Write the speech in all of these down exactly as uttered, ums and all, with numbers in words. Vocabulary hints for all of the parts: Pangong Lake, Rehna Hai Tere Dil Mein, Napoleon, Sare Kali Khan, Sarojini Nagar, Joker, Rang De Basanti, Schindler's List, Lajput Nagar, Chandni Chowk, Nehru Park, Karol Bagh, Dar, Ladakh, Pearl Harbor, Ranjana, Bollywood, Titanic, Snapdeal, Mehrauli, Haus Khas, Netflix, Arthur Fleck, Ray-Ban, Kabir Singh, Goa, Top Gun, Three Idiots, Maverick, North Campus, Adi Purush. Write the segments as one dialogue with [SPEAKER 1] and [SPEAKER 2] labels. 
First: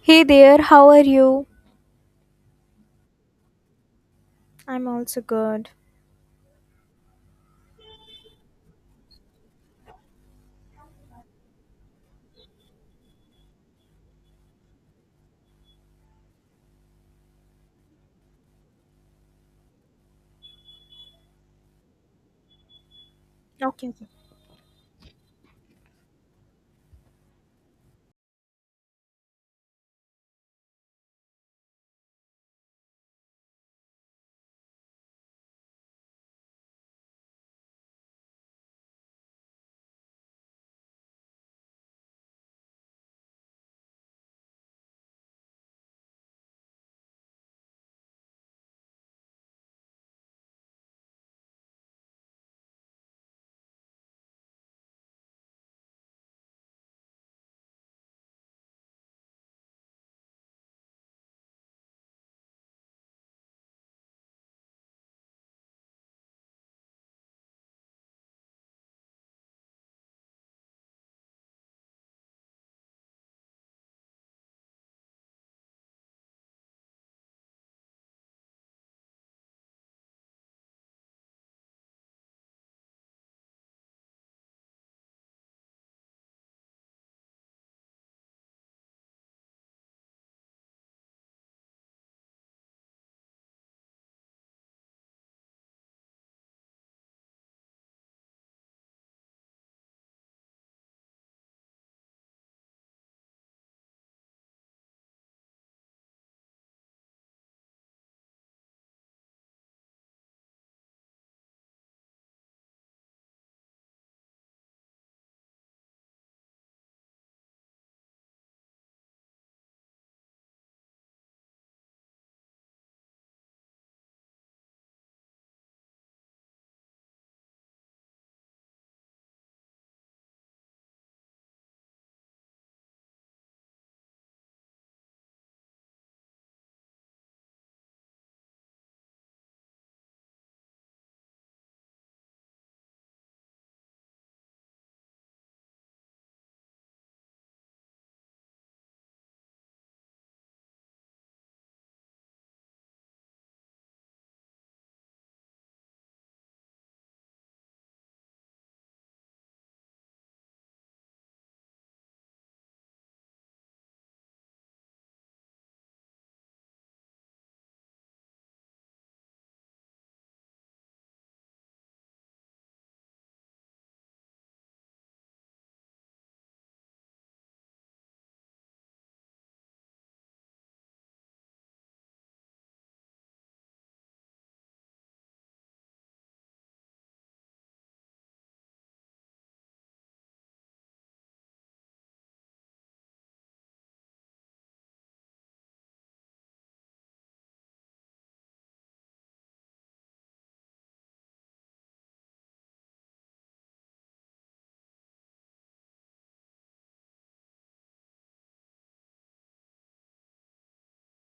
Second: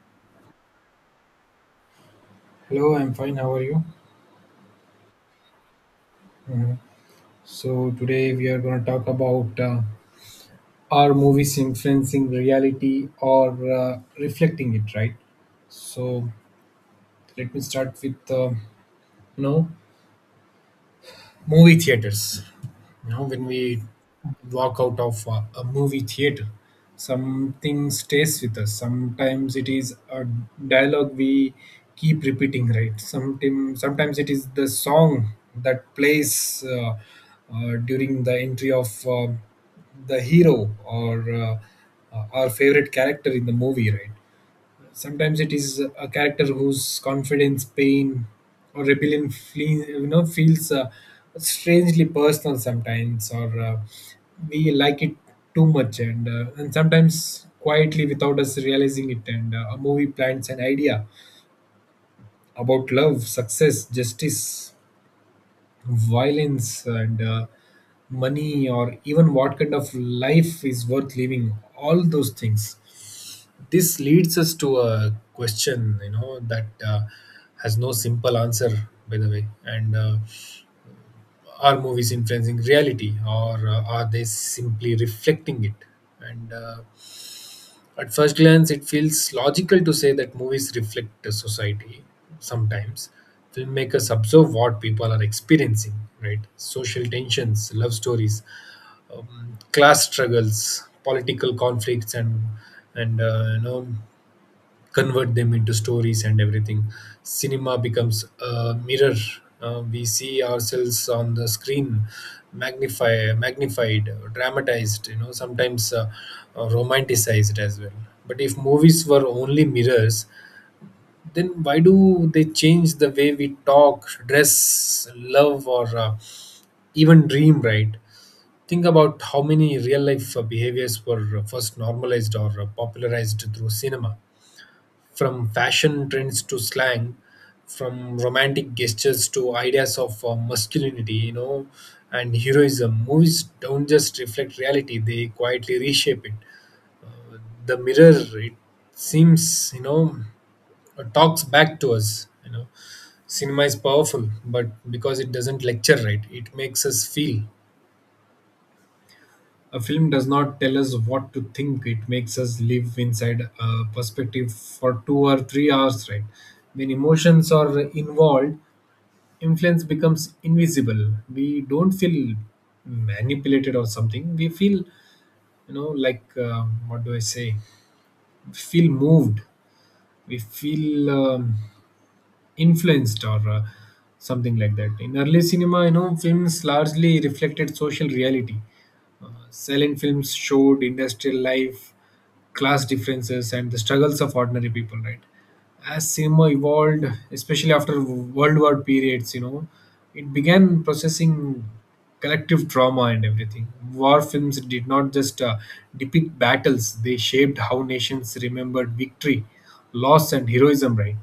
[SPEAKER 1] Hey there, how are you?
[SPEAKER 2] Hello, I'm fine. How are you?
[SPEAKER 1] I'm also good.
[SPEAKER 2] Mhm. So today we are going to talk about uh, are movies influencing reality or uh, reflecting it, right? So let me start with uh, you know movie theaters. You know when we
[SPEAKER 1] Okay, okay.
[SPEAKER 2] walk out of a, a movie theater, something stays with us. Sometimes it is a dialogue we keep repeating, right? Sometimes sometimes it is the song that plays uh, uh, during the entry of uh, the hero or uh, uh, our favorite character in the movie, right? Sometimes it is a character whose confidence, pain, or rebellion flee, you know, feels uh, strangely personal sometimes, or uh, we like it too much, and uh, and sometimes quietly without us realizing it. And uh, a movie plants an idea about love, success, justice, violence, and uh, money, or even what kind of life is worth living. All those things, this leads us to a question, you know that uh, has no simple answer, by the way. And uh, are movies influencing reality, or uh, are they simply reflecting it? And uh, at first glance, it feels logical to say that movies reflect the society sometimes. Filmmakers observe what people are experiencing, right? Social tensions, love stories, um, class struggles, political conflicts, and and uh, you know convert them into stories and everything. Cinema becomes a mirror. Uh, we see ourselves on the screen, magnify, magnified, dramatized. You know, sometimes uh, uh, romanticized as well. But if movies were only mirrors, then why do they change the way we talk, dress, love, or uh, even dream, right? Think about how many real life uh, behaviors were uh, first normalized or uh, popularized through cinema, from fashion trends to slang, from romantic gestures to ideas of uh, masculinity, you know, and heroism. Movies don't just reflect reality, they quietly reshape it. The mirror, it seems, you know, talks back to us, you know. Cinema is powerful, but because it doesn't lecture, right, it makes us feel. A film does not tell us what to think, it makes us live inside a perspective for two or three hours, right? When emotions are involved, influence becomes invisible. We don't feel manipulated or something. We feel, you know, like, uh, what do I say? We feel moved. We feel um, influenced or uh, something like that. In early cinema, you know, films largely reflected social reality. Silent films showed industrial life, class differences, and the struggles of ordinary people, right? As cinema evolved, especially after World War periods, you know, it began processing collective trauma and everything. War films did not just uh, depict battles, they shaped how nations remembered victory, loss, and heroism, right?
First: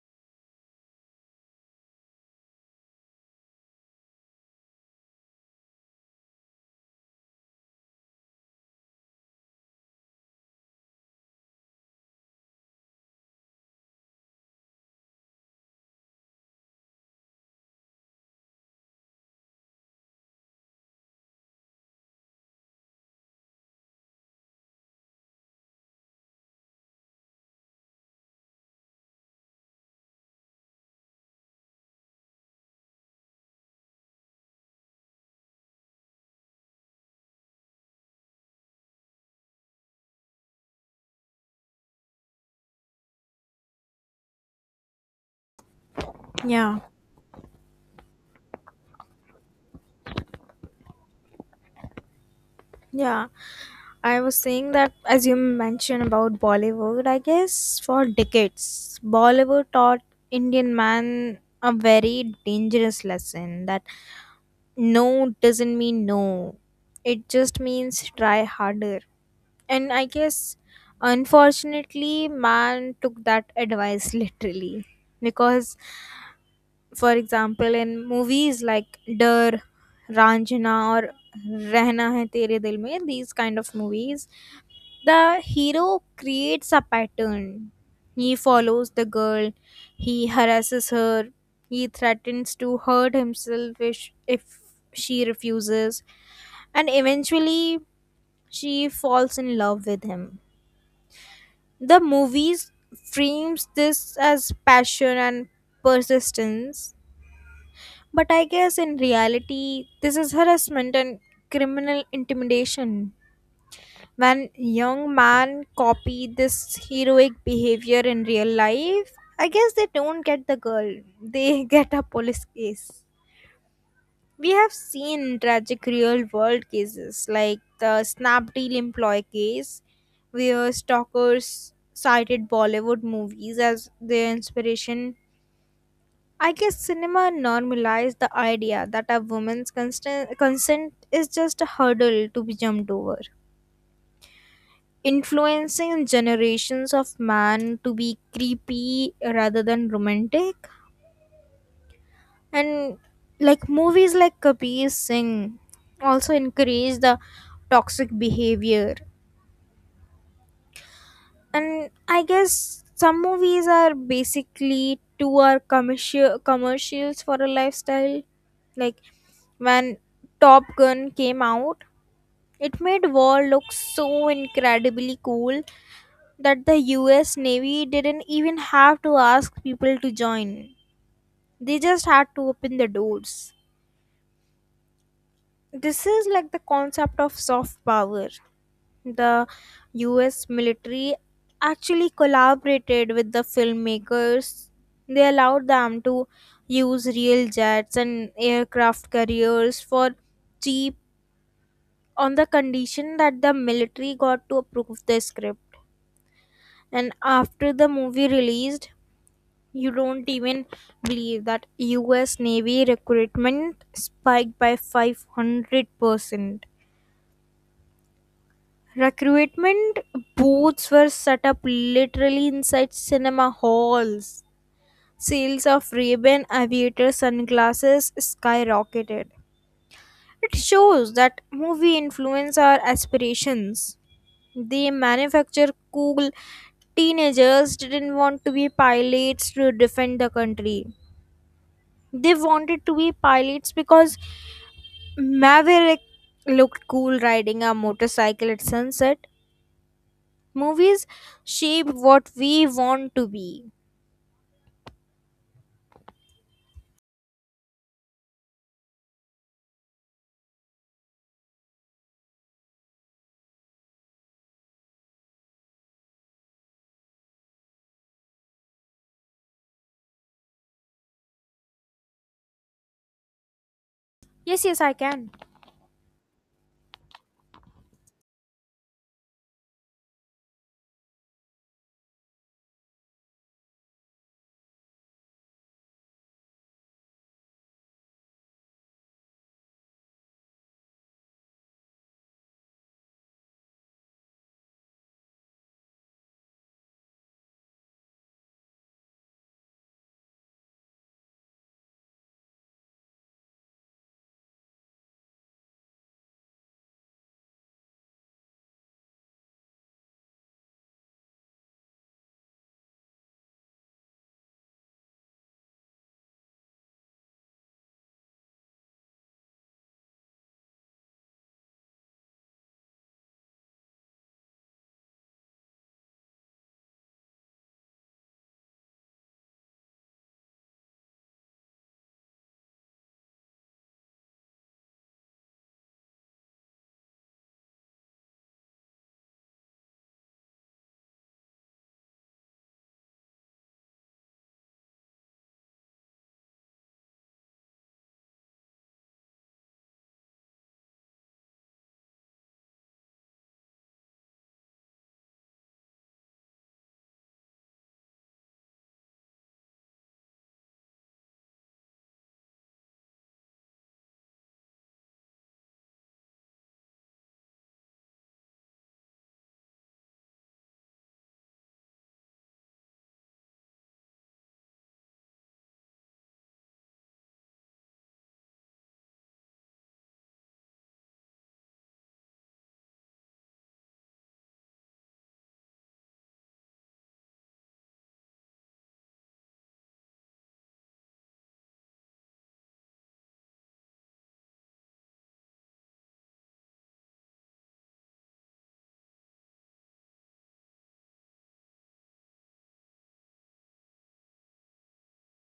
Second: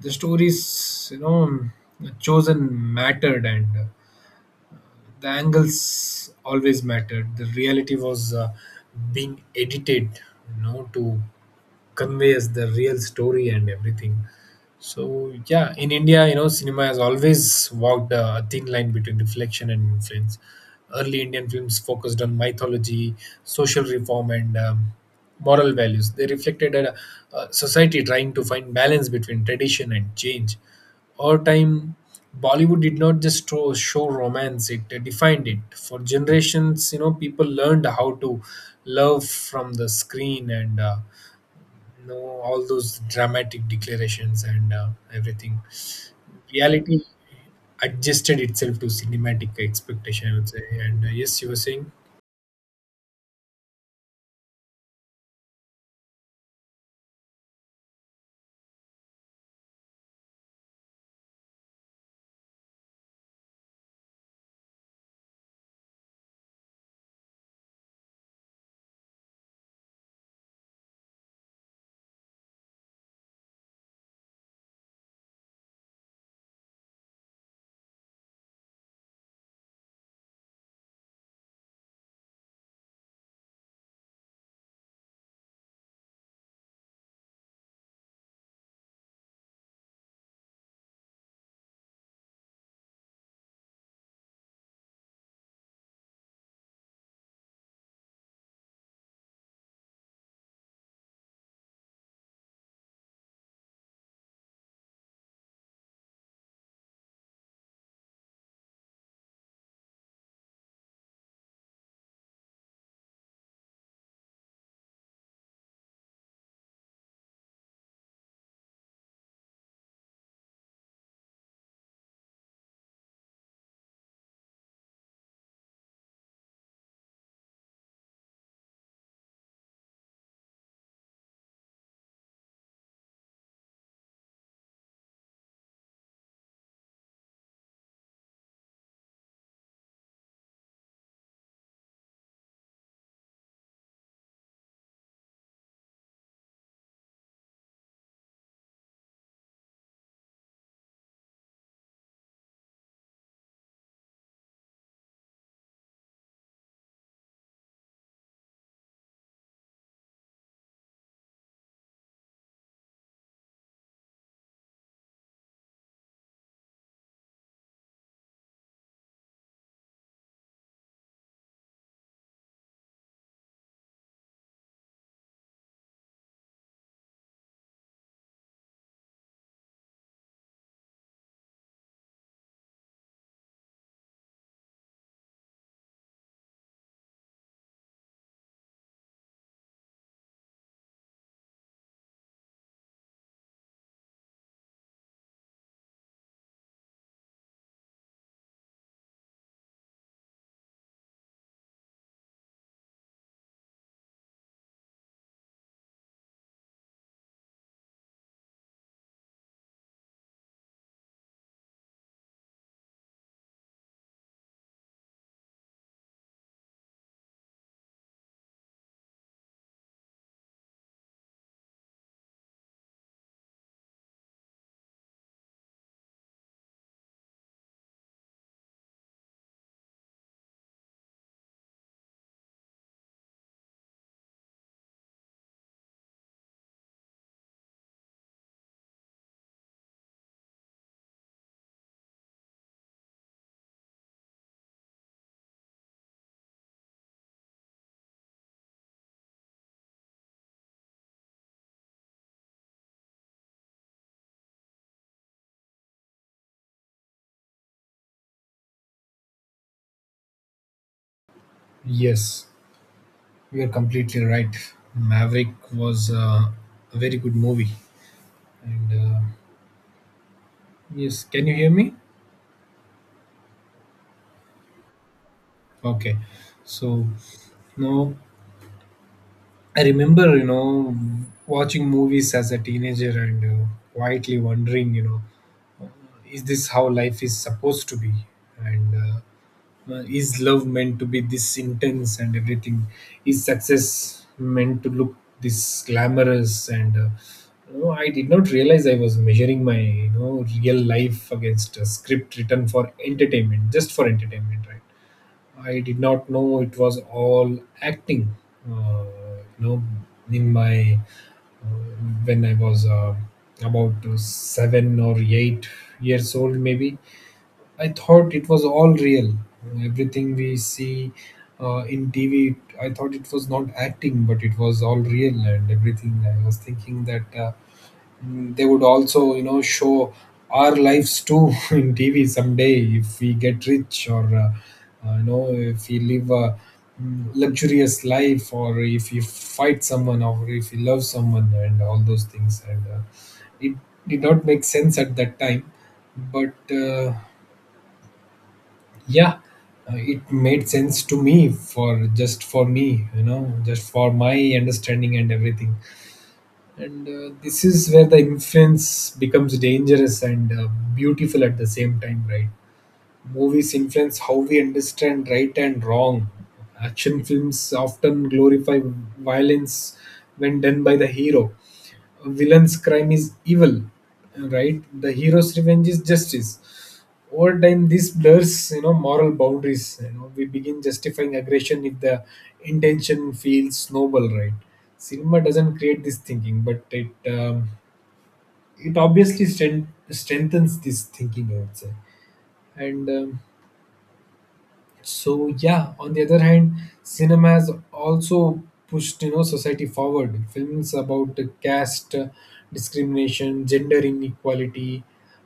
[SPEAKER 2] The stories, you know, chosen, mattered, and uh, the angles always mattered. The reality was uh, being edited, you know to conveys the real story and everything. So yeah, in India, you know, cinema has always walked a thin line between reflection and influence. Early Indian films focused on mythology, social reform, and um, moral values. They reflected a, a society trying to find balance between tradition and change. Over time, Bollywood did not just show, show romance; it defined it for generations. You know, people learned how to love from the screen and. Uh, no, all those dramatic declarations and uh, everything.
[SPEAKER 1] Yeah.
[SPEAKER 2] Reality adjusted itself to cinematic expectation, I would say. And uh, Yes, you were saying?
[SPEAKER 1] Yeah, I was saying that as you mentioned about Bollywood, I guess for decades, Bollywood taught Indian man a very dangerous lesson that no doesn't mean no. It just means try harder. And I guess unfortunately man took that advice literally because for example in movies like Dar, Ranjana, or Rehna Hai Tere Dil Mein, these kind of movies, the hero creates a pattern. He follows the girl, he harasses her, he threatens to hurt himself if, sh- if she refuses, and eventually she falls in love with him. The movies frames this as passion and persistence, but I guess in reality, this is harassment and criminal intimidation. When young man copy this heroic behavior in real life, I guess they don't get the girl. They get a police case. We have seen tragic real world cases like the Snapdeal employee case, where stalkers cited Bollywood movies as their inspiration. I guess cinema normalized the idea that a woman's constant consent is just a hurdle to be jumped over, influencing generations of men to be creepy rather than romantic. And like movies like Kabir Singh also encourage the toxic behavior. And I guess some movies are basically two are commercial commercials for a lifestyle. Like when Top Gun came out, it made war look so incredibly cool that the U S Navy didn't even have to ask people to join. They just had to open the doors. This is like the concept of soft power. The U S military actually collaborated with the filmmakers. They allowed them to use real jets and aircraft carriers for cheap, on the condition that the military got to approve the script. And after the movie released, you don't even believe that U S Navy recruitment spiked by five hundred percent. Recruitment booths were set up literally inside cinema halls. Sales of Ray-Ban aviator sunglasses skyrocketed. It shows that movie influence our aspirations. They manufacture cool. Teenagers didn't want to be pilots to defend the country. They wanted to be pilots because Maverick looked cool riding a motorcycle at sunset. Movies shape what we want to be.
[SPEAKER 2] Yes, you are completely right. Maverick was uh, a very good movie. And uh, Yes, can you hear me?
[SPEAKER 1] Yes, yes, I can.
[SPEAKER 2] Okay. So, no, I remember, you know, watching movies as a teenager and uh, quietly wondering, you know, is this how life is supposed to be? And uh, Uh, is love meant to be this intense and everything? Is success meant to look this glamorous? And uh, you know, I did not realize I was measuring my you know real life against a script written for entertainment, just for entertainment, right? I did not know it was all acting. Uh, you know, in my uh, when I was uh, about uh, seven or eight years old, maybe I thought it was all real. Everything we see uh, in T V, I thought it was not acting, but it was all real and everything. I was thinking that uh, mm, they would also, you know, show our lives too in T V someday if we get rich or, uh, uh, you know, if we live a mm, luxurious life, or if you fight someone or if you love someone and all those things. And uh, it did not make sense at that time, but uh, yeah, uh, it made sense to me, for just for me, you know just for my understanding and everything. And uh, this is where the influence becomes dangerous and uh, beautiful at the same time, right? Movies influence how we understand right and wrong. Action films often glorify violence when done by the hero. Villain's crime is evil, right? The hero's revenge is justice. Over time, this blurs, you know, moral boundaries. You know, we begin justifying aggression if the intention feels noble, right? Cinema doesn't create this thinking, but it um, it obviously strength, strengthens this thinking, I would say. And um, So yeah, on the other hand, cinema has also pushed, you know society forward. Films about caste discrimination, gender inequality,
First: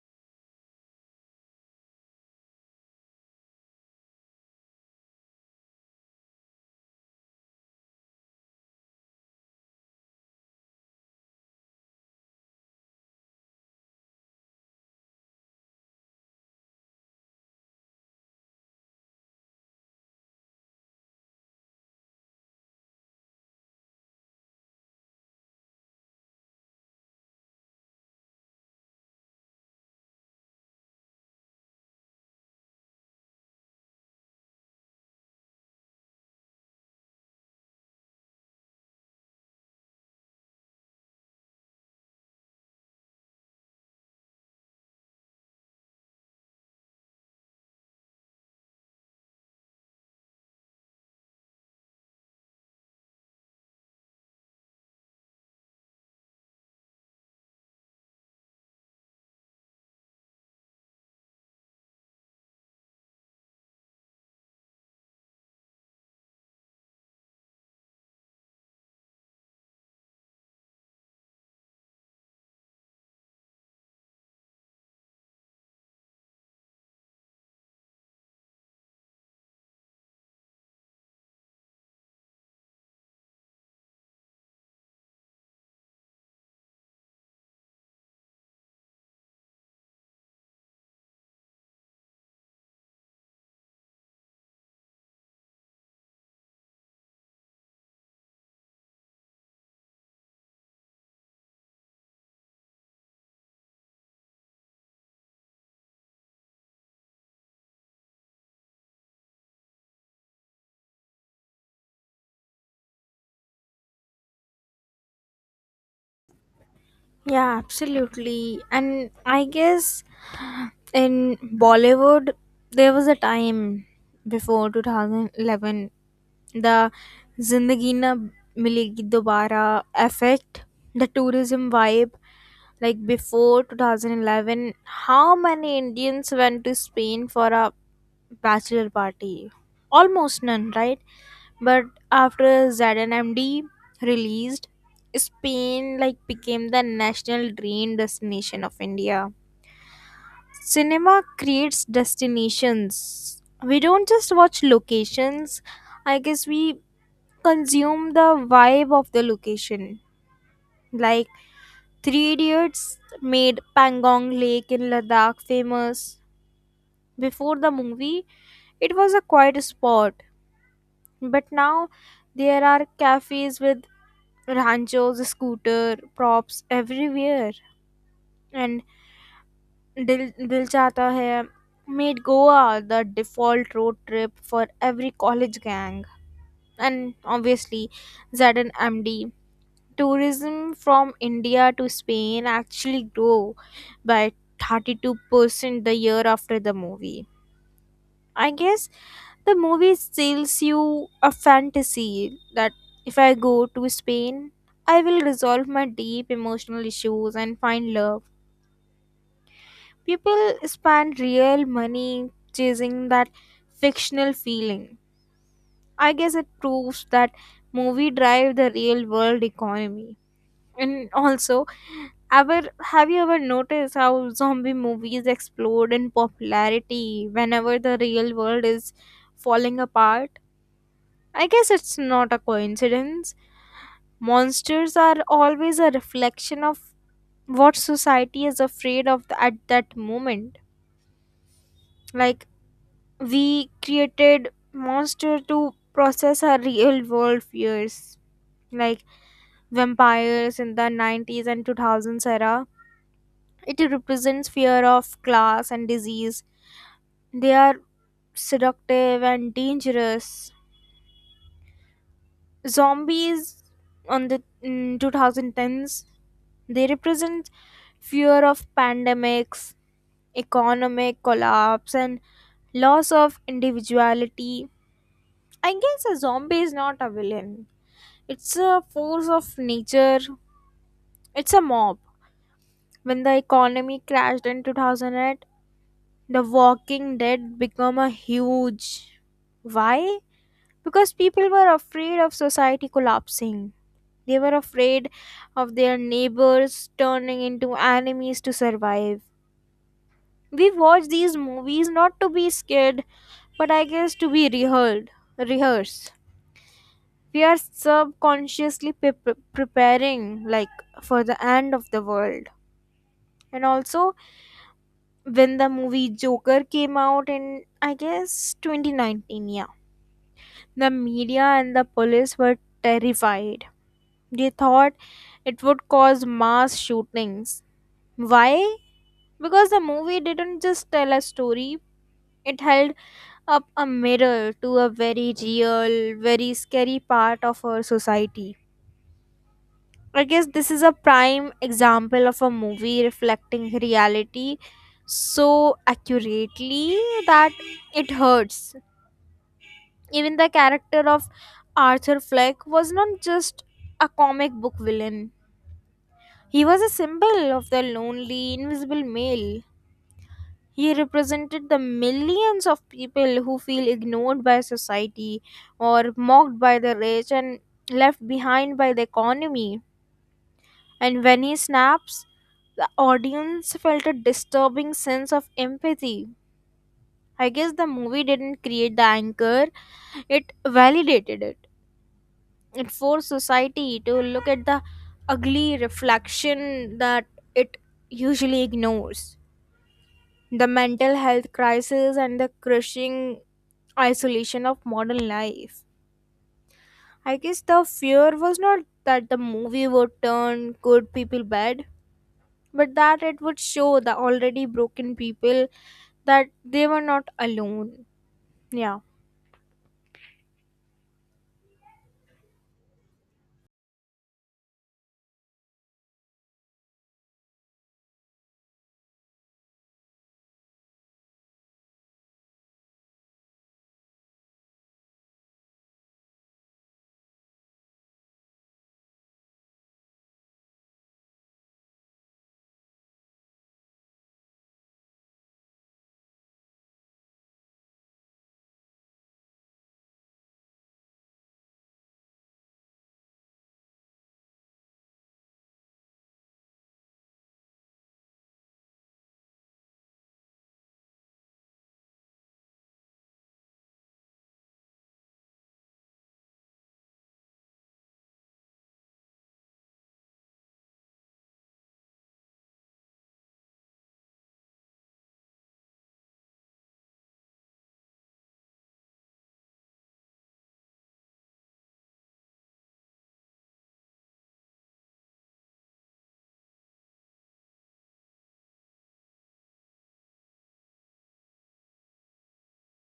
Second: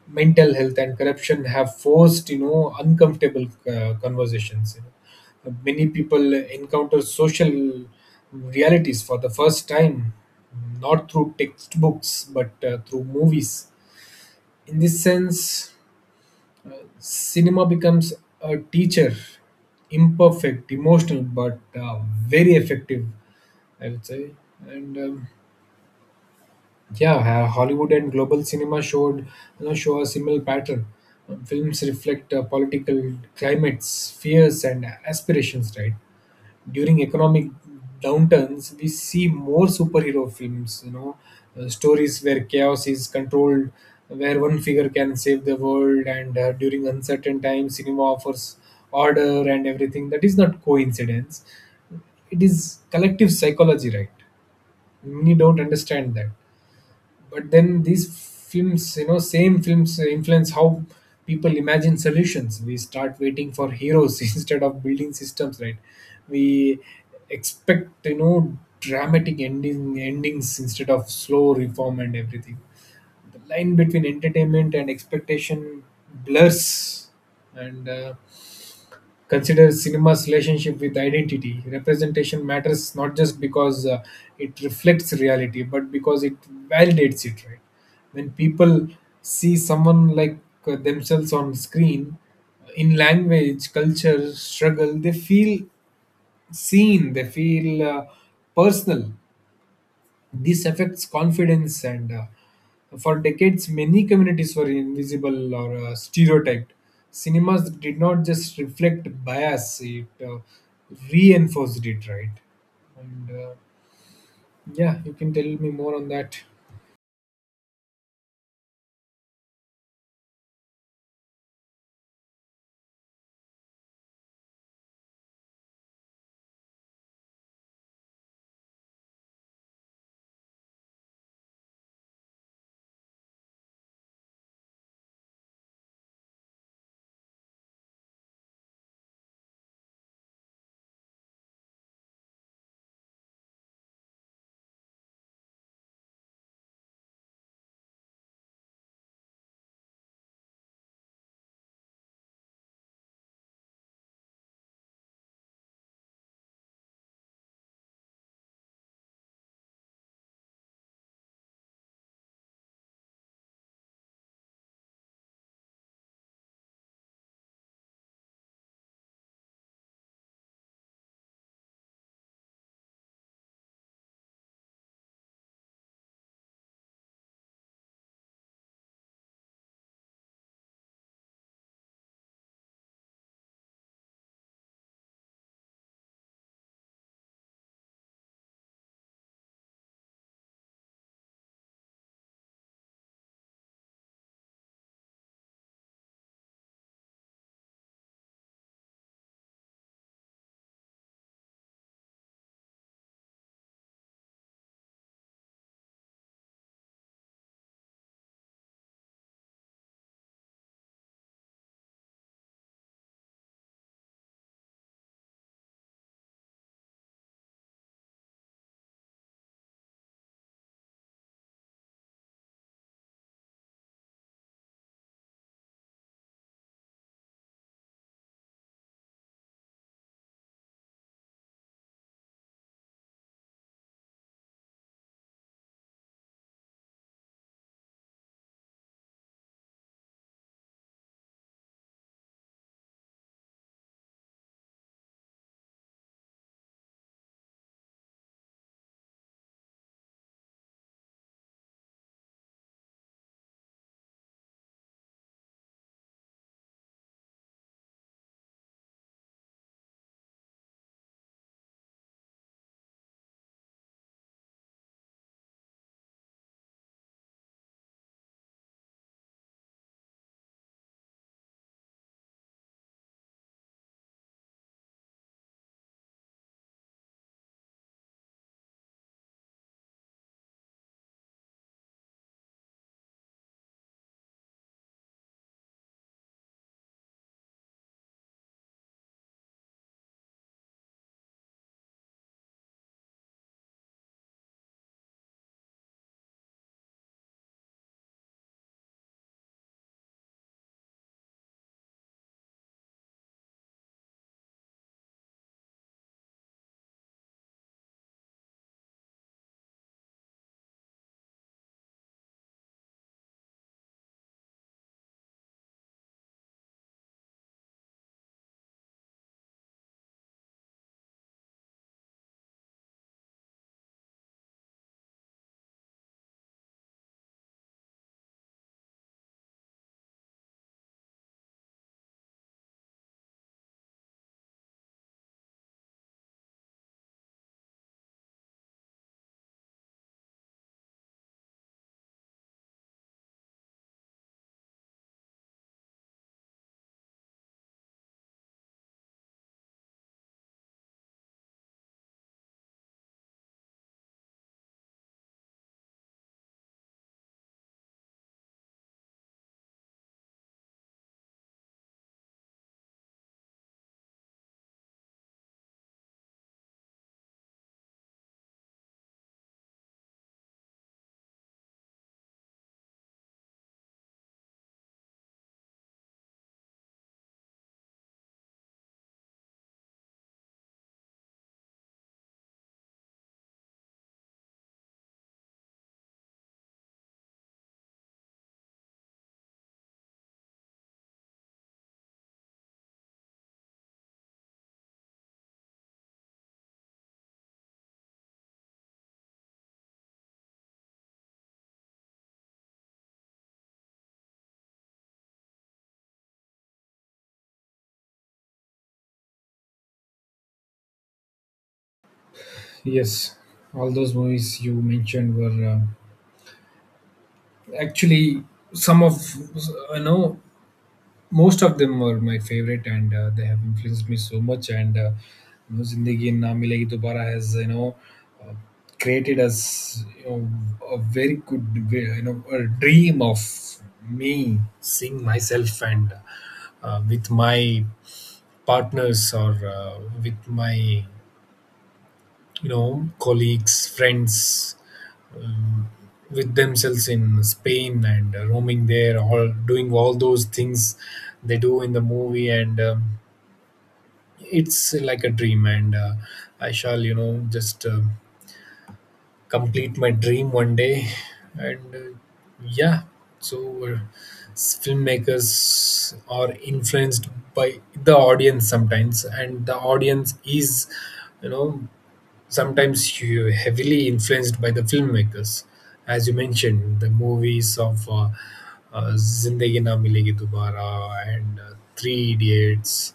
[SPEAKER 2] mental health, and corruption have forced, you know uncomfortable uh, conversations. You know. Many people encounter social realities for the first time, not through textbooks but uh, through movies. In this sense, cinema becomes a teacher, imperfect, emotional, but uh, very effective, I would say. And um, Yeah, ha- Hollywood and global cinema showed you know, show a similar pattern. Um, films reflect uh, political climates, fears, and aspirations, right? During economic downturns, we see more superhero films, you know uh, stories where chaos is controlled, where one figure can save the world. And uh, during uncertain times, cinema offers order and everything. That is not coincidence, it is collective psychology, right? Many don't understand that. But then these films you know same films uh, influence how people imagine solutions. We start waiting for heroes instead of building systems, right? We expect, you know dramatic ending endings instead of slow reform and everything. The line between entertainment and expectation blurs. And uh, consider cinema's relationship with identity. Representation matters not just because uh, it reflects reality, but because it validates it, right? When people see someone like uh, themselves on screen, in language, culture, struggle, they feel seen, they feel uh, personal. This affects confidence, and uh, for decades, many communities were invisible or uh, stereotyped. Cinemas did not just reflect bias, it uh, reinforced it, right? And uh, Yeah, you can tell me more on that.
[SPEAKER 1] Yeah, absolutely. And I guess in Bollywood, there was a time before two thousand eleven, the Zindagi Na Milegi Dobara effect, the tourism vibe. Like before two thousand eleven, how many Indians went to Spain for a bachelor party? Almost none, right? But after Z N M D released, Spain like became the national dream destination of India. Cinema creates destinations. We don't just watch locations. I guess we consume the vibe of the location. Like Three Idiots made Pangong Lake in Ladakh famous. Before the movie, it was a quiet spot, but now there are cafes with ranchos, scooter props everywhere, and दिल दिल चाहता है made Goa the default road trip for every college gang. And obviously, M D tourism from India to Spain actually grew by thirty-two percent the year after the movie. I guess the movie sells you a fantasy that if I go to Spain, I will resolve my deep emotional issues and find love. People spend real money chasing that fictional feeling. I guess it proves that movie drive the real world economy. And also, ever have you ever noticed how zombie movies explode in popularity whenever the real world is falling apart? I guess it's not a coincidence. Monsters are always a reflection of what society is afraid of at that moment. Like, we created monster to process our real world fears, like vampires in the nineties and two thousands era. It represents fear of class and disease. They are seductive and dangerous. Zombies on the in twenty tens, they represent fear of pandemics, economic collapse, and loss of individuality. I guess a zombie is not a villain. It's a force of nature. It's a mob. When the economy crashed in two thousand eight, The Walking Dead became a huge. Why? Because people were afraid of society collapsing. They were afraid of their neighbors turning into enemies to survive. We watch these movies not to be scared, but I guess to be rehearsed. Rehearsed. We are subconsciously pe- preparing, like, for the end of the world. And also, when the movie Joker came out in, I guess, twenty nineteen, yeah, the media and the police were terrified. They thought it would cause mass shootings. Why? Because the movie didn't just tell a story, it held up a mirror to a very real, very scary part of our society. I guess this is a prime example of a movie reflecting reality so accurately that it hurts. Even the character of Arthur Fleck was not just a comic book villain, he was a symbol of the lonely, invisible male. He represented the millions of people who feel ignored by society or mocked by the rich and left behind by the economy. And when he snaps, the audience felt a disturbing sense of empathy. I guess the movie didn't create the anger, it validated it. It forced society to look at the ugly reflection that it usually ignores. The mental health crisis and the crushing isolation of modern life. I guess the fear was not that the movie would turn good people bad, but that it would show the already broken people that they were not alone. Yeah.
[SPEAKER 2] Yes, all those movies you mentioned were uh, actually some of you know most of them were my favorite, and uh, they have influenced me so much, and uh, you know, Zindagi Na Milegi Dobara has you know uh, created us, you know a very good way- you know a dream of me seeing myself, and uh, with my partners, or uh, with my, you know colleagues, friends, um, with themselves in Spain and uh, roaming there, all doing all those things they do in the movie. And um, it's like a dream, and uh, I shall, you know just uh, complete my dream one day. And uh, yeah. So uh, s- filmmakers are influenced by the audience sometimes, and the audience is, you know sometimes hu- heavily influenced by the filmmakers. As you mentioned, the movies of uh, uh, Zindagi Na Milegi Dobara and uh, Three Idiots.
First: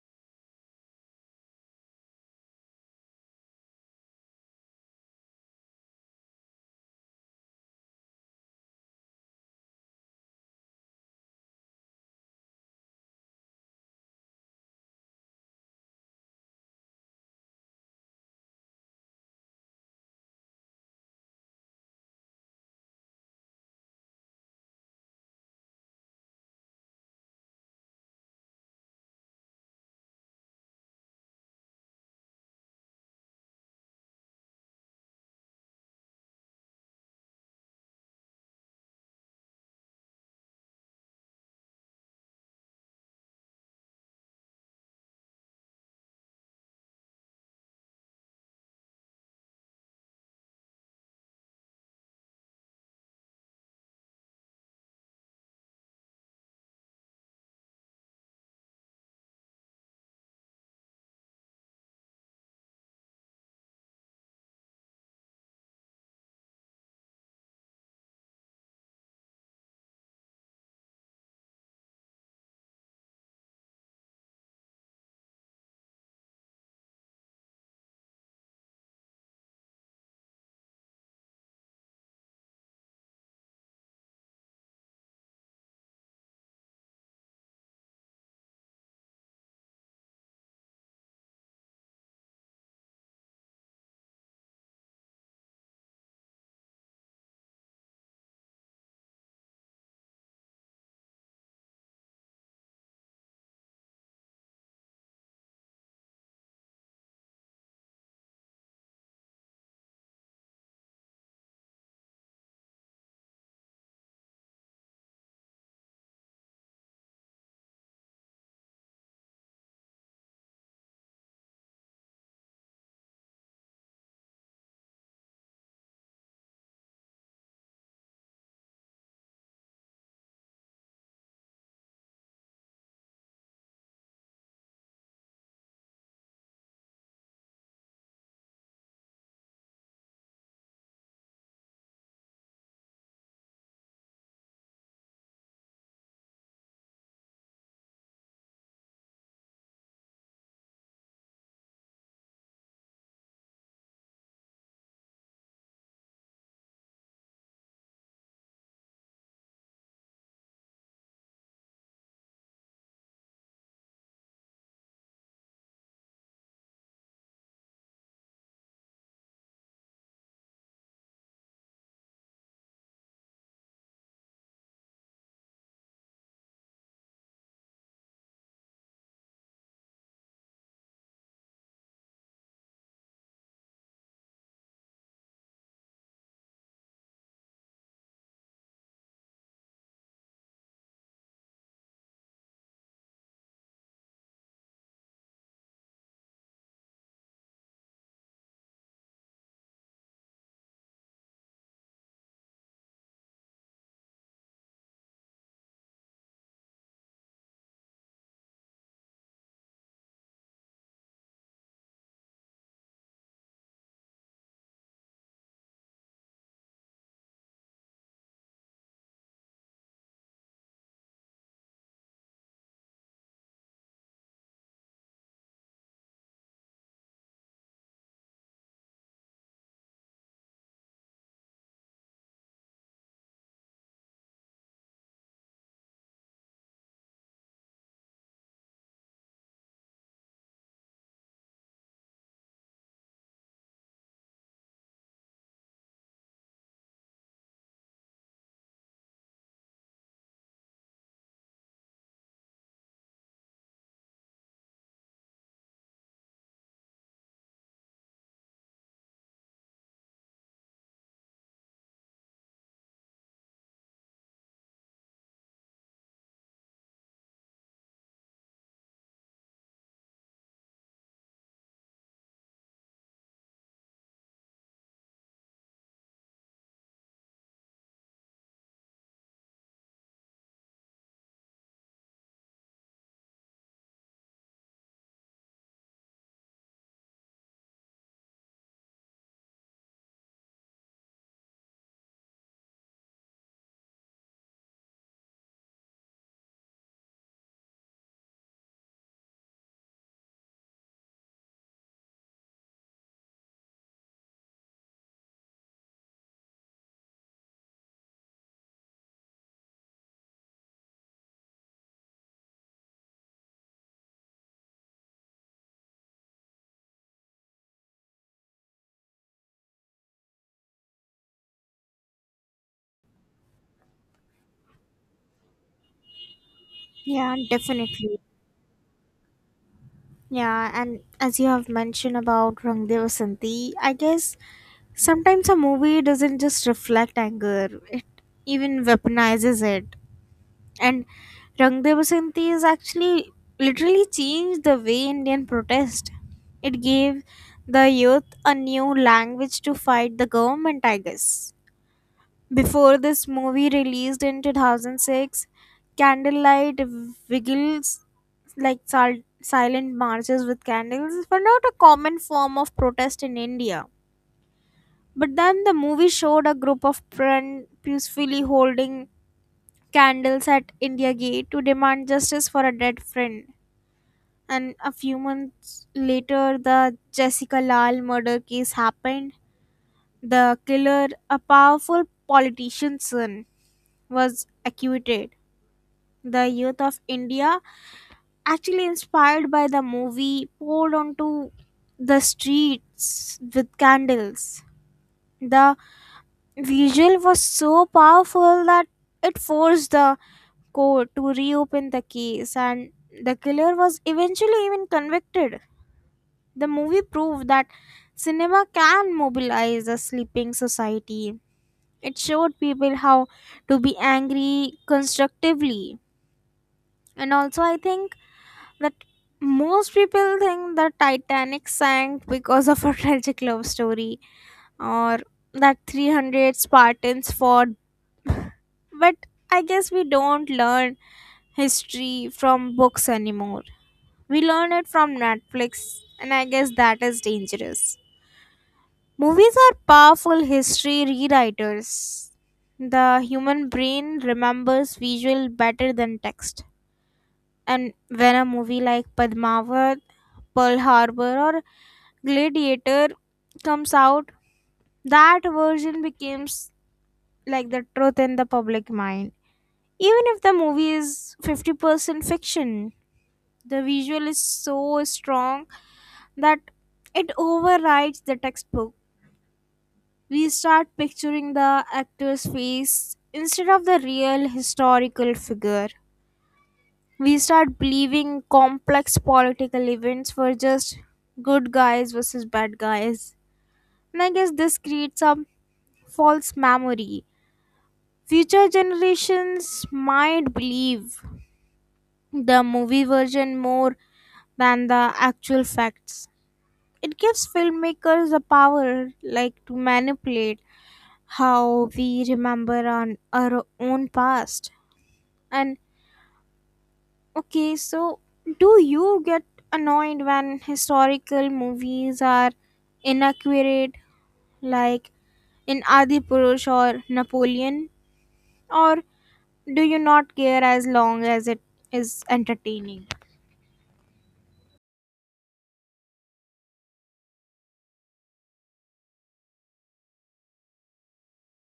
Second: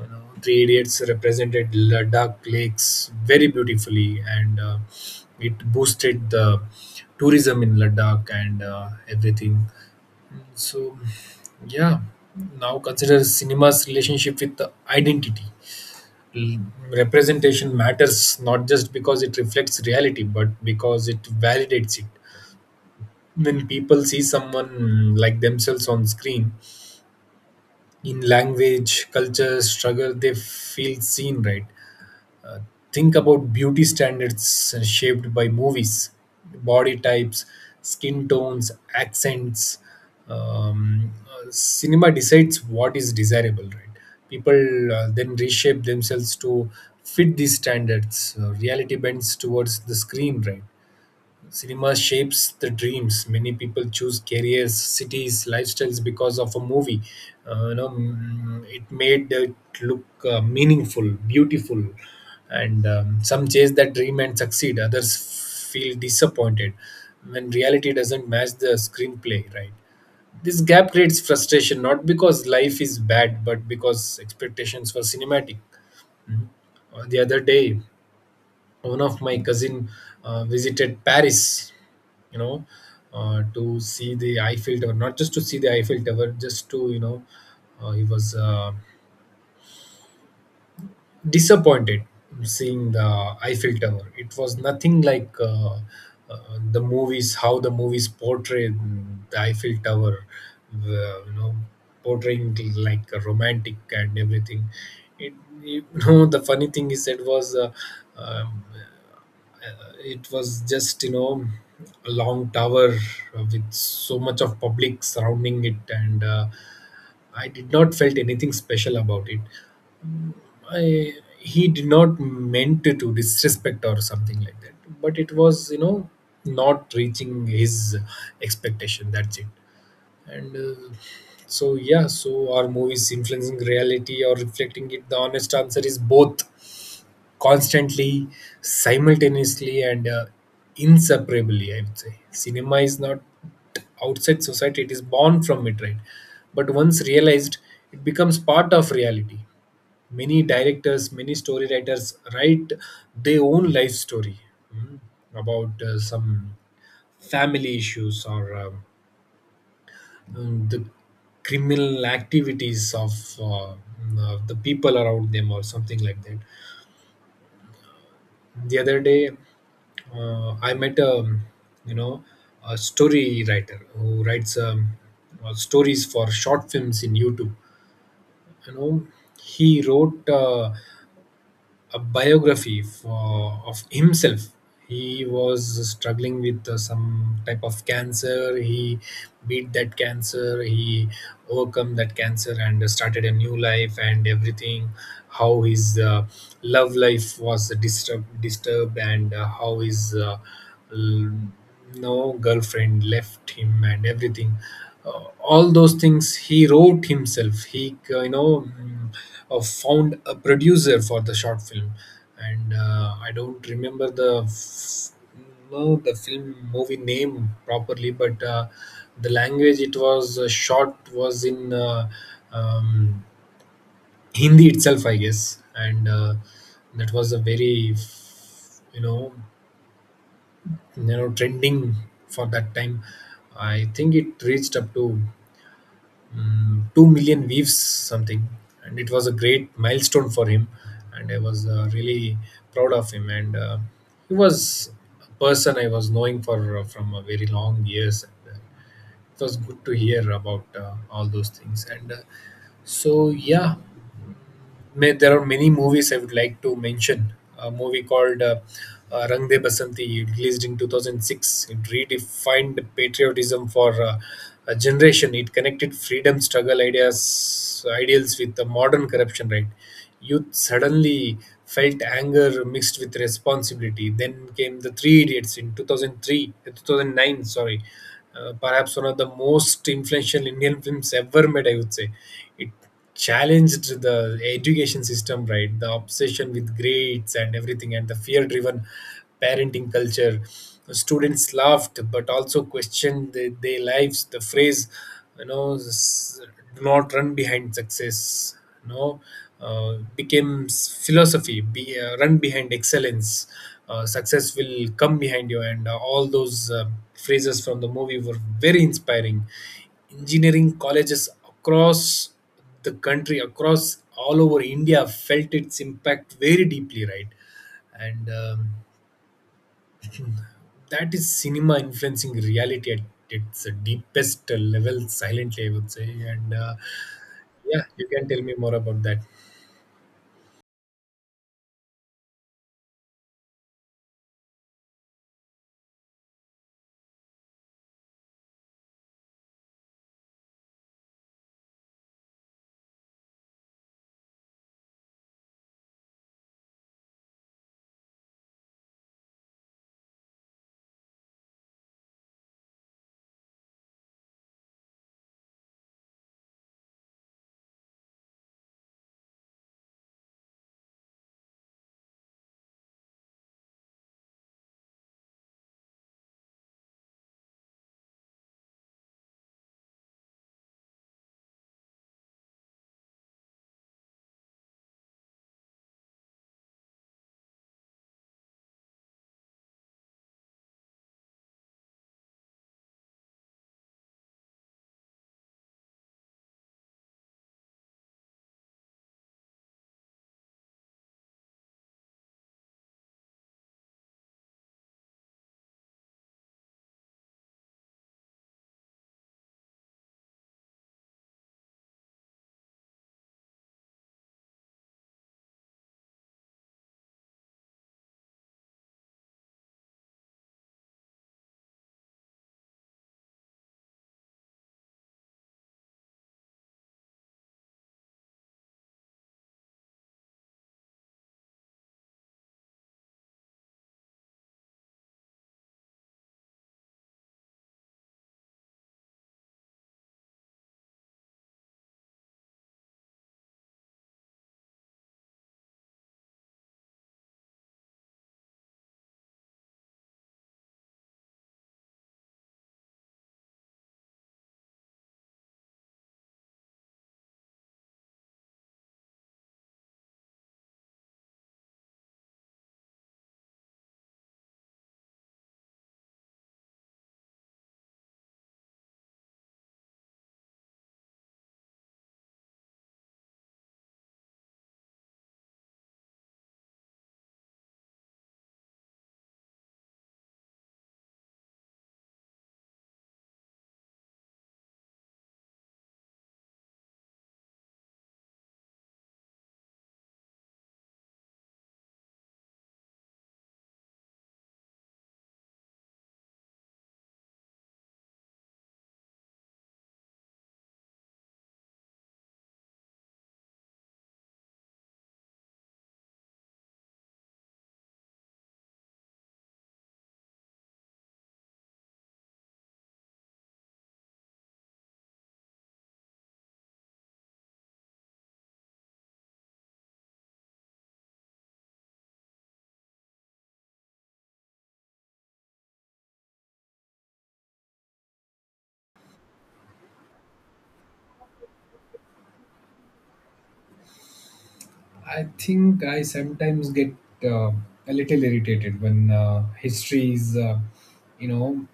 [SPEAKER 2] you know, Three Idiots represented Ladakh lakes very beautifully, and uh, it boosted the tourism in Ladakh and uh, everything. So, yeah, now consider cinema's relationship with the identity. L- Representation matters not just because it reflects reality, but because it validates it. When people see someone, mm, like themselves on screen, in language, culture, struggle, they feel seen, right? Think about beauty standards shaped by movies, body types, skin tones, accents. Um, uh, cinema decides what is desirable, right? People uh, then reshape themselves to fit these standards. Uh, reality bends towards the screen, right? Cinema shapes the dreams. Many people choose careers, cities, lifestyles because of a movie. Uh, you know, mm, it made it look uh, meaningful, beautiful, and um, some chase that dream and succeed. Others feel disappointed when reality doesn't match the screenplay, right. This gap creates frustration not because life is bad, but because expectations were cinematic. Uh, the other day, one of my cousin uh, visited Paris, you know uh, to see the Eiffel Tower, not just to see the Eiffel Tower. Just to you know uh, He was uh, disappointed seeing the Eiffel Tower. It was nothing like uh, uh, the movies, how the movies portrayed the Eiffel Tower, the, you know, portraying it like a romantic and everything. It, you know, the funny thing is it was, uh, um, uh, it was just, you know, a long tower uh, with so much of public surrounding it and uh, I did not felt anything special about it. I, he did not meant to, to disrespect or something like that, but it was, you know not reaching his expectation, that's it. And uh, so yeah, so are movies influencing reality or reflecting it? The honest answer is both, constantly, simultaneously, and uh, inseparably. I would say cinema is not outside society; it is born from it, right? But once realized, it becomes part of reality. Many directors, many story writers write their own life story mm, about uh, some family issues or um, um, the criminal activities of uh, mm, uh, the people around them or something like that. The other day uh, I met a, you know a story writer who writes um, uh, stories for short films in YouTube. you know he wrote uh, a biography for, of himself. He was struggling with uh, some type of cancer. He beat that cancer. He overcome that cancer and started a new life and everything. How his uh, love life was disturbed, disturbed, and uh, how his uh, l- no girlfriend left him and everything. Uh, all those things he wrote himself. He uh, you know mm, uh, found a producer for the short film, and uh, I don't remember the f- no the film movie name properly, but uh, the language it was uh, shot was in uh, um, Hindi itself, I guess. And uh, That was a very, you know you know trending for that time. I think it reached up to um, two million views, something, and it was a great milestone for him, and I was uh, really proud of him. And uh, He was a person I was knowing for uh, from a very long years, and uh, it was good to hear about uh, all those things and uh, so yeah. May, there are many movies I would like to mention. A movie called uh, uh, Rang De Basanti, released in two thousand six. It redefined patriotism for uh, a generation. It connected freedom struggle ideas, ideals with the modern corruption, right? Youth suddenly felt anger mixed with responsibility. Then came The Three Idiots in two thousand three, two thousand nine, sorry. Uh, perhaps one of the most influential Indian films ever made, I would say. It challenged the education system, right, the obsession with grades and everything, and the fear driven parenting culture. Students laughed but also questioned the, their lives. The phrase, you know s- do not run behind success, you know uh, became philosophy. Be uh, Run behind excellence, uh, success will come behind you, and uh, all those uh, phrases from the movie were very inspiring. Engineering colleges across the country, across all over India, felt its impact very deeply, right? And um, That is cinema influencing reality at its deepest level, silently, I would say. And uh,
[SPEAKER 1] Yeah,
[SPEAKER 2] Yeah, you
[SPEAKER 1] definitely.
[SPEAKER 2] can tell me more about that.
[SPEAKER 1] Yeah, and as you have mentioned about Rang De Vasanti, I guess sometimes a movie doesn't just reflect anger, it even weaponizes it. And Rang De Vasanti has actually literally changed the way Indian protest. It gave the youth a new language to fight the government, I guess. Before this movie released in two thousand six, candlelight vigils, like sil- silent marches with candles, were not a common form of protest in India. But then the movie showed a group of friends peacefully holding candles at India Gate to demand justice for a dead friend. And a few months later, the Jessica Lal murder case happened. The killer, a powerful politician's son, was acquitted. The youth of India, actually inspired by the movie, poured onto the streets with candles. The visual was so powerful that it forced the court to reopen the case, and the killer was eventually even convicted. The movie proved that cinema can mobilize a sleeping society. It showed people how to be angry constructively. And also, I think that most people think the Titanic sank because of a tragic love story, or that three hundred Spartans fought, but I guess we don't learn history from books anymore. We learn it from Netflix, and I guess that is dangerous. Movies are powerful history rewriters. The human brain remembers visual better than text. And when a movie like Padmavat, Pearl Harbor, or Gladiator comes out, that version becomes like the truth in the public mind. Even if the movie is fifty percent fiction, the visual is so strong that it overrides the textbook. We start picturing the actor's face instead of the real historical figure. We start believing complex political events were just good guys versus bad guys. And I guess this creates a false memory. Future generations might believe the movie version more than the actual facts. It gives filmmakers the power like to manipulate how we remember on our own past. And okay, so do you get annoyed when historical movies are inaccurate, like in Adi Purush or Napoleon? Or do you not care as long as it is entertaining?
[SPEAKER 2] I think I sometimes get uh, a little irritated when uh, history is, uh, you know,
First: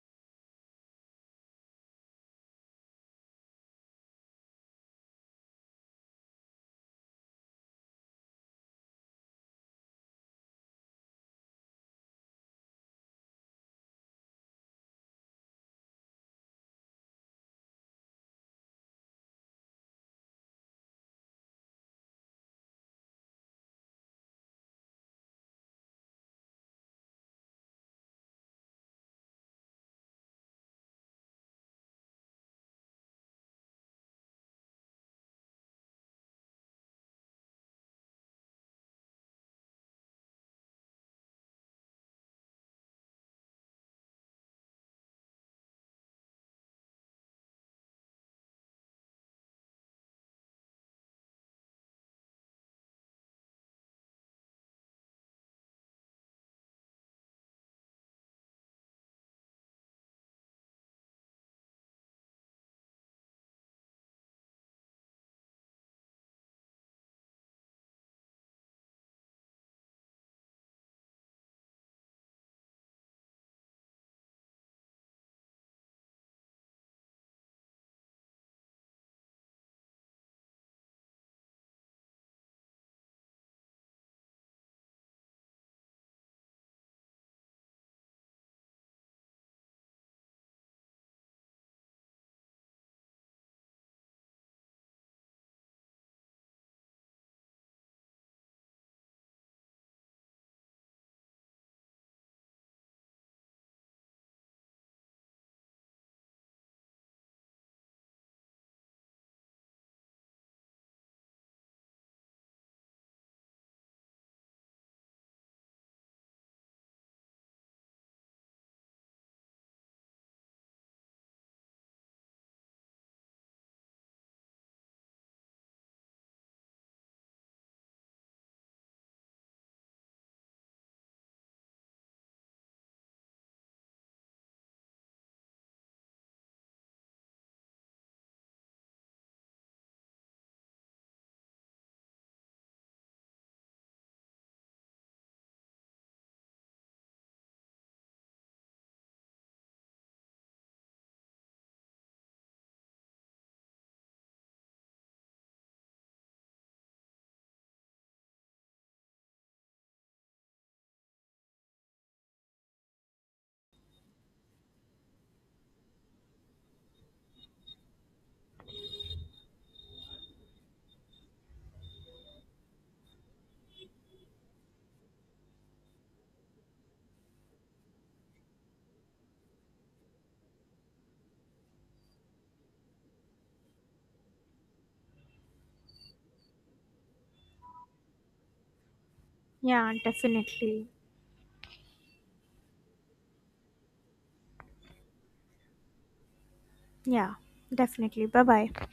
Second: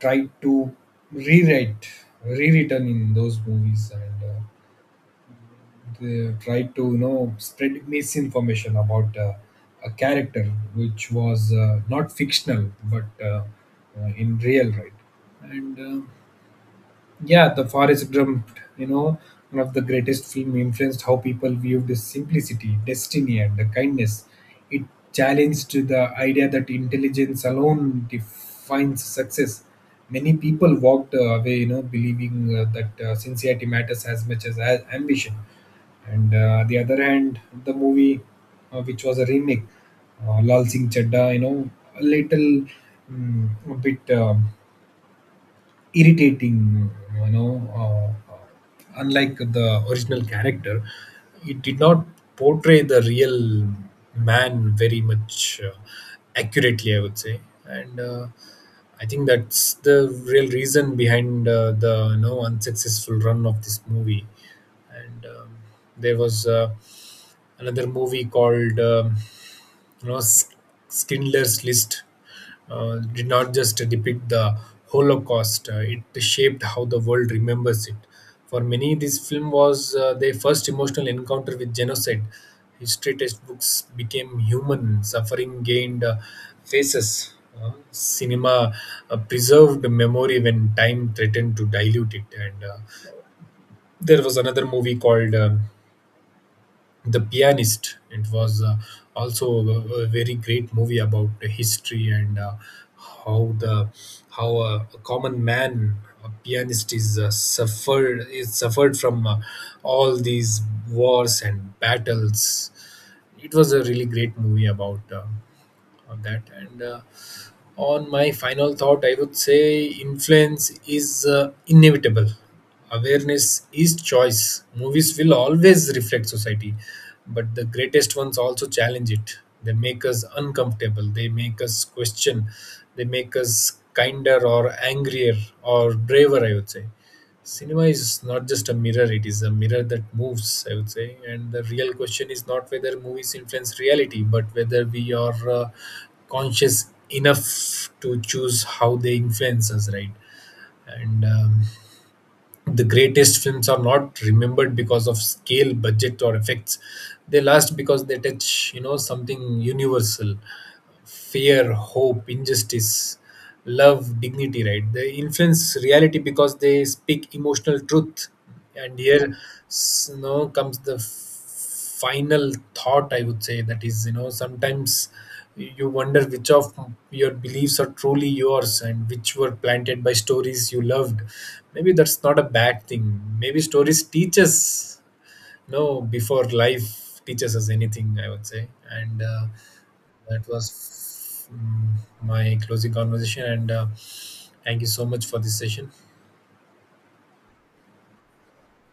[SPEAKER 2] tried to rewrite, rewritten in those movies. And uh, they tried to, you know spread misinformation about uh, a character which was uh, not fictional but uh, uh, in real, right? and uh, Yeah, The Forest Gump, you know, one of the greatest film, influenced how people viewed the simplicity, destiny, and the kindness. It challenged the idea that intelligence alone defines success. Many people walked uh, away, you know, believing uh, that uh, sincerity matters as much as a- ambition. And uh, the other hand, the movie, uh, which was a remake, uh, Lal Singh Chadda, you know, a little, mm, a bit um irritating, you know uh, unlike the original character, it did not portray the real man very much uh, accurately, I would say. And uh, I think that's the real reason behind uh, the you know unsuccessful run of this movie. And um, There was uh, another movie called, um you know Sk- Schindler's List. uh, did not just depict the Holocaust; uh, it shaped how the world remembers it. For many, this film was uh, their first emotional encounter with genocide. History textbooks became human; suffering gained uh, faces. Uh, cinema uh, preserved memory when time threatened to dilute it. And uh, There was another movie called, um The Pianist. It was uh, also a, a very great movie about the history and uh, how the how a, a common man, a pianist, is uh, suffered is suffered from uh, all these wars and battles. It was a really great movie about uh, on that. And. Uh, on my final thought, I would say influence is uh, inevitable. Awareness is choice. Movies will always reflect society, but the greatest ones also challenge it. They make us uncomfortable, they make us question, they make us kinder or angrier or braver. I would say cinema is not just a mirror, it is a mirror that moves, I would say, and the real question is not whether movies influence reality but whether we are uh, conscious enough to choose how they influence us, right? and um, The greatest films are not remembered because of scale, budget, or effects. They last because they touch, you know something universal: fear, hope, injustice, love, dignity, right? They influence reality because they speak emotional truth. And here, s- you know, comes the f- final thought, I would say, that is, you know, sometimes you wonder which of your beliefs are truly yours and which were planted by stories you loved. Maybe that's not a bad thing. Maybe stories teach us no before life teaches us anything, I would say. And uh,
[SPEAKER 1] Yeah,
[SPEAKER 2] That
[SPEAKER 1] definitely.
[SPEAKER 2] was mm, my closing conversation, and uh, thank you so much for this session.
[SPEAKER 1] Yeah, definitely. Bye bye.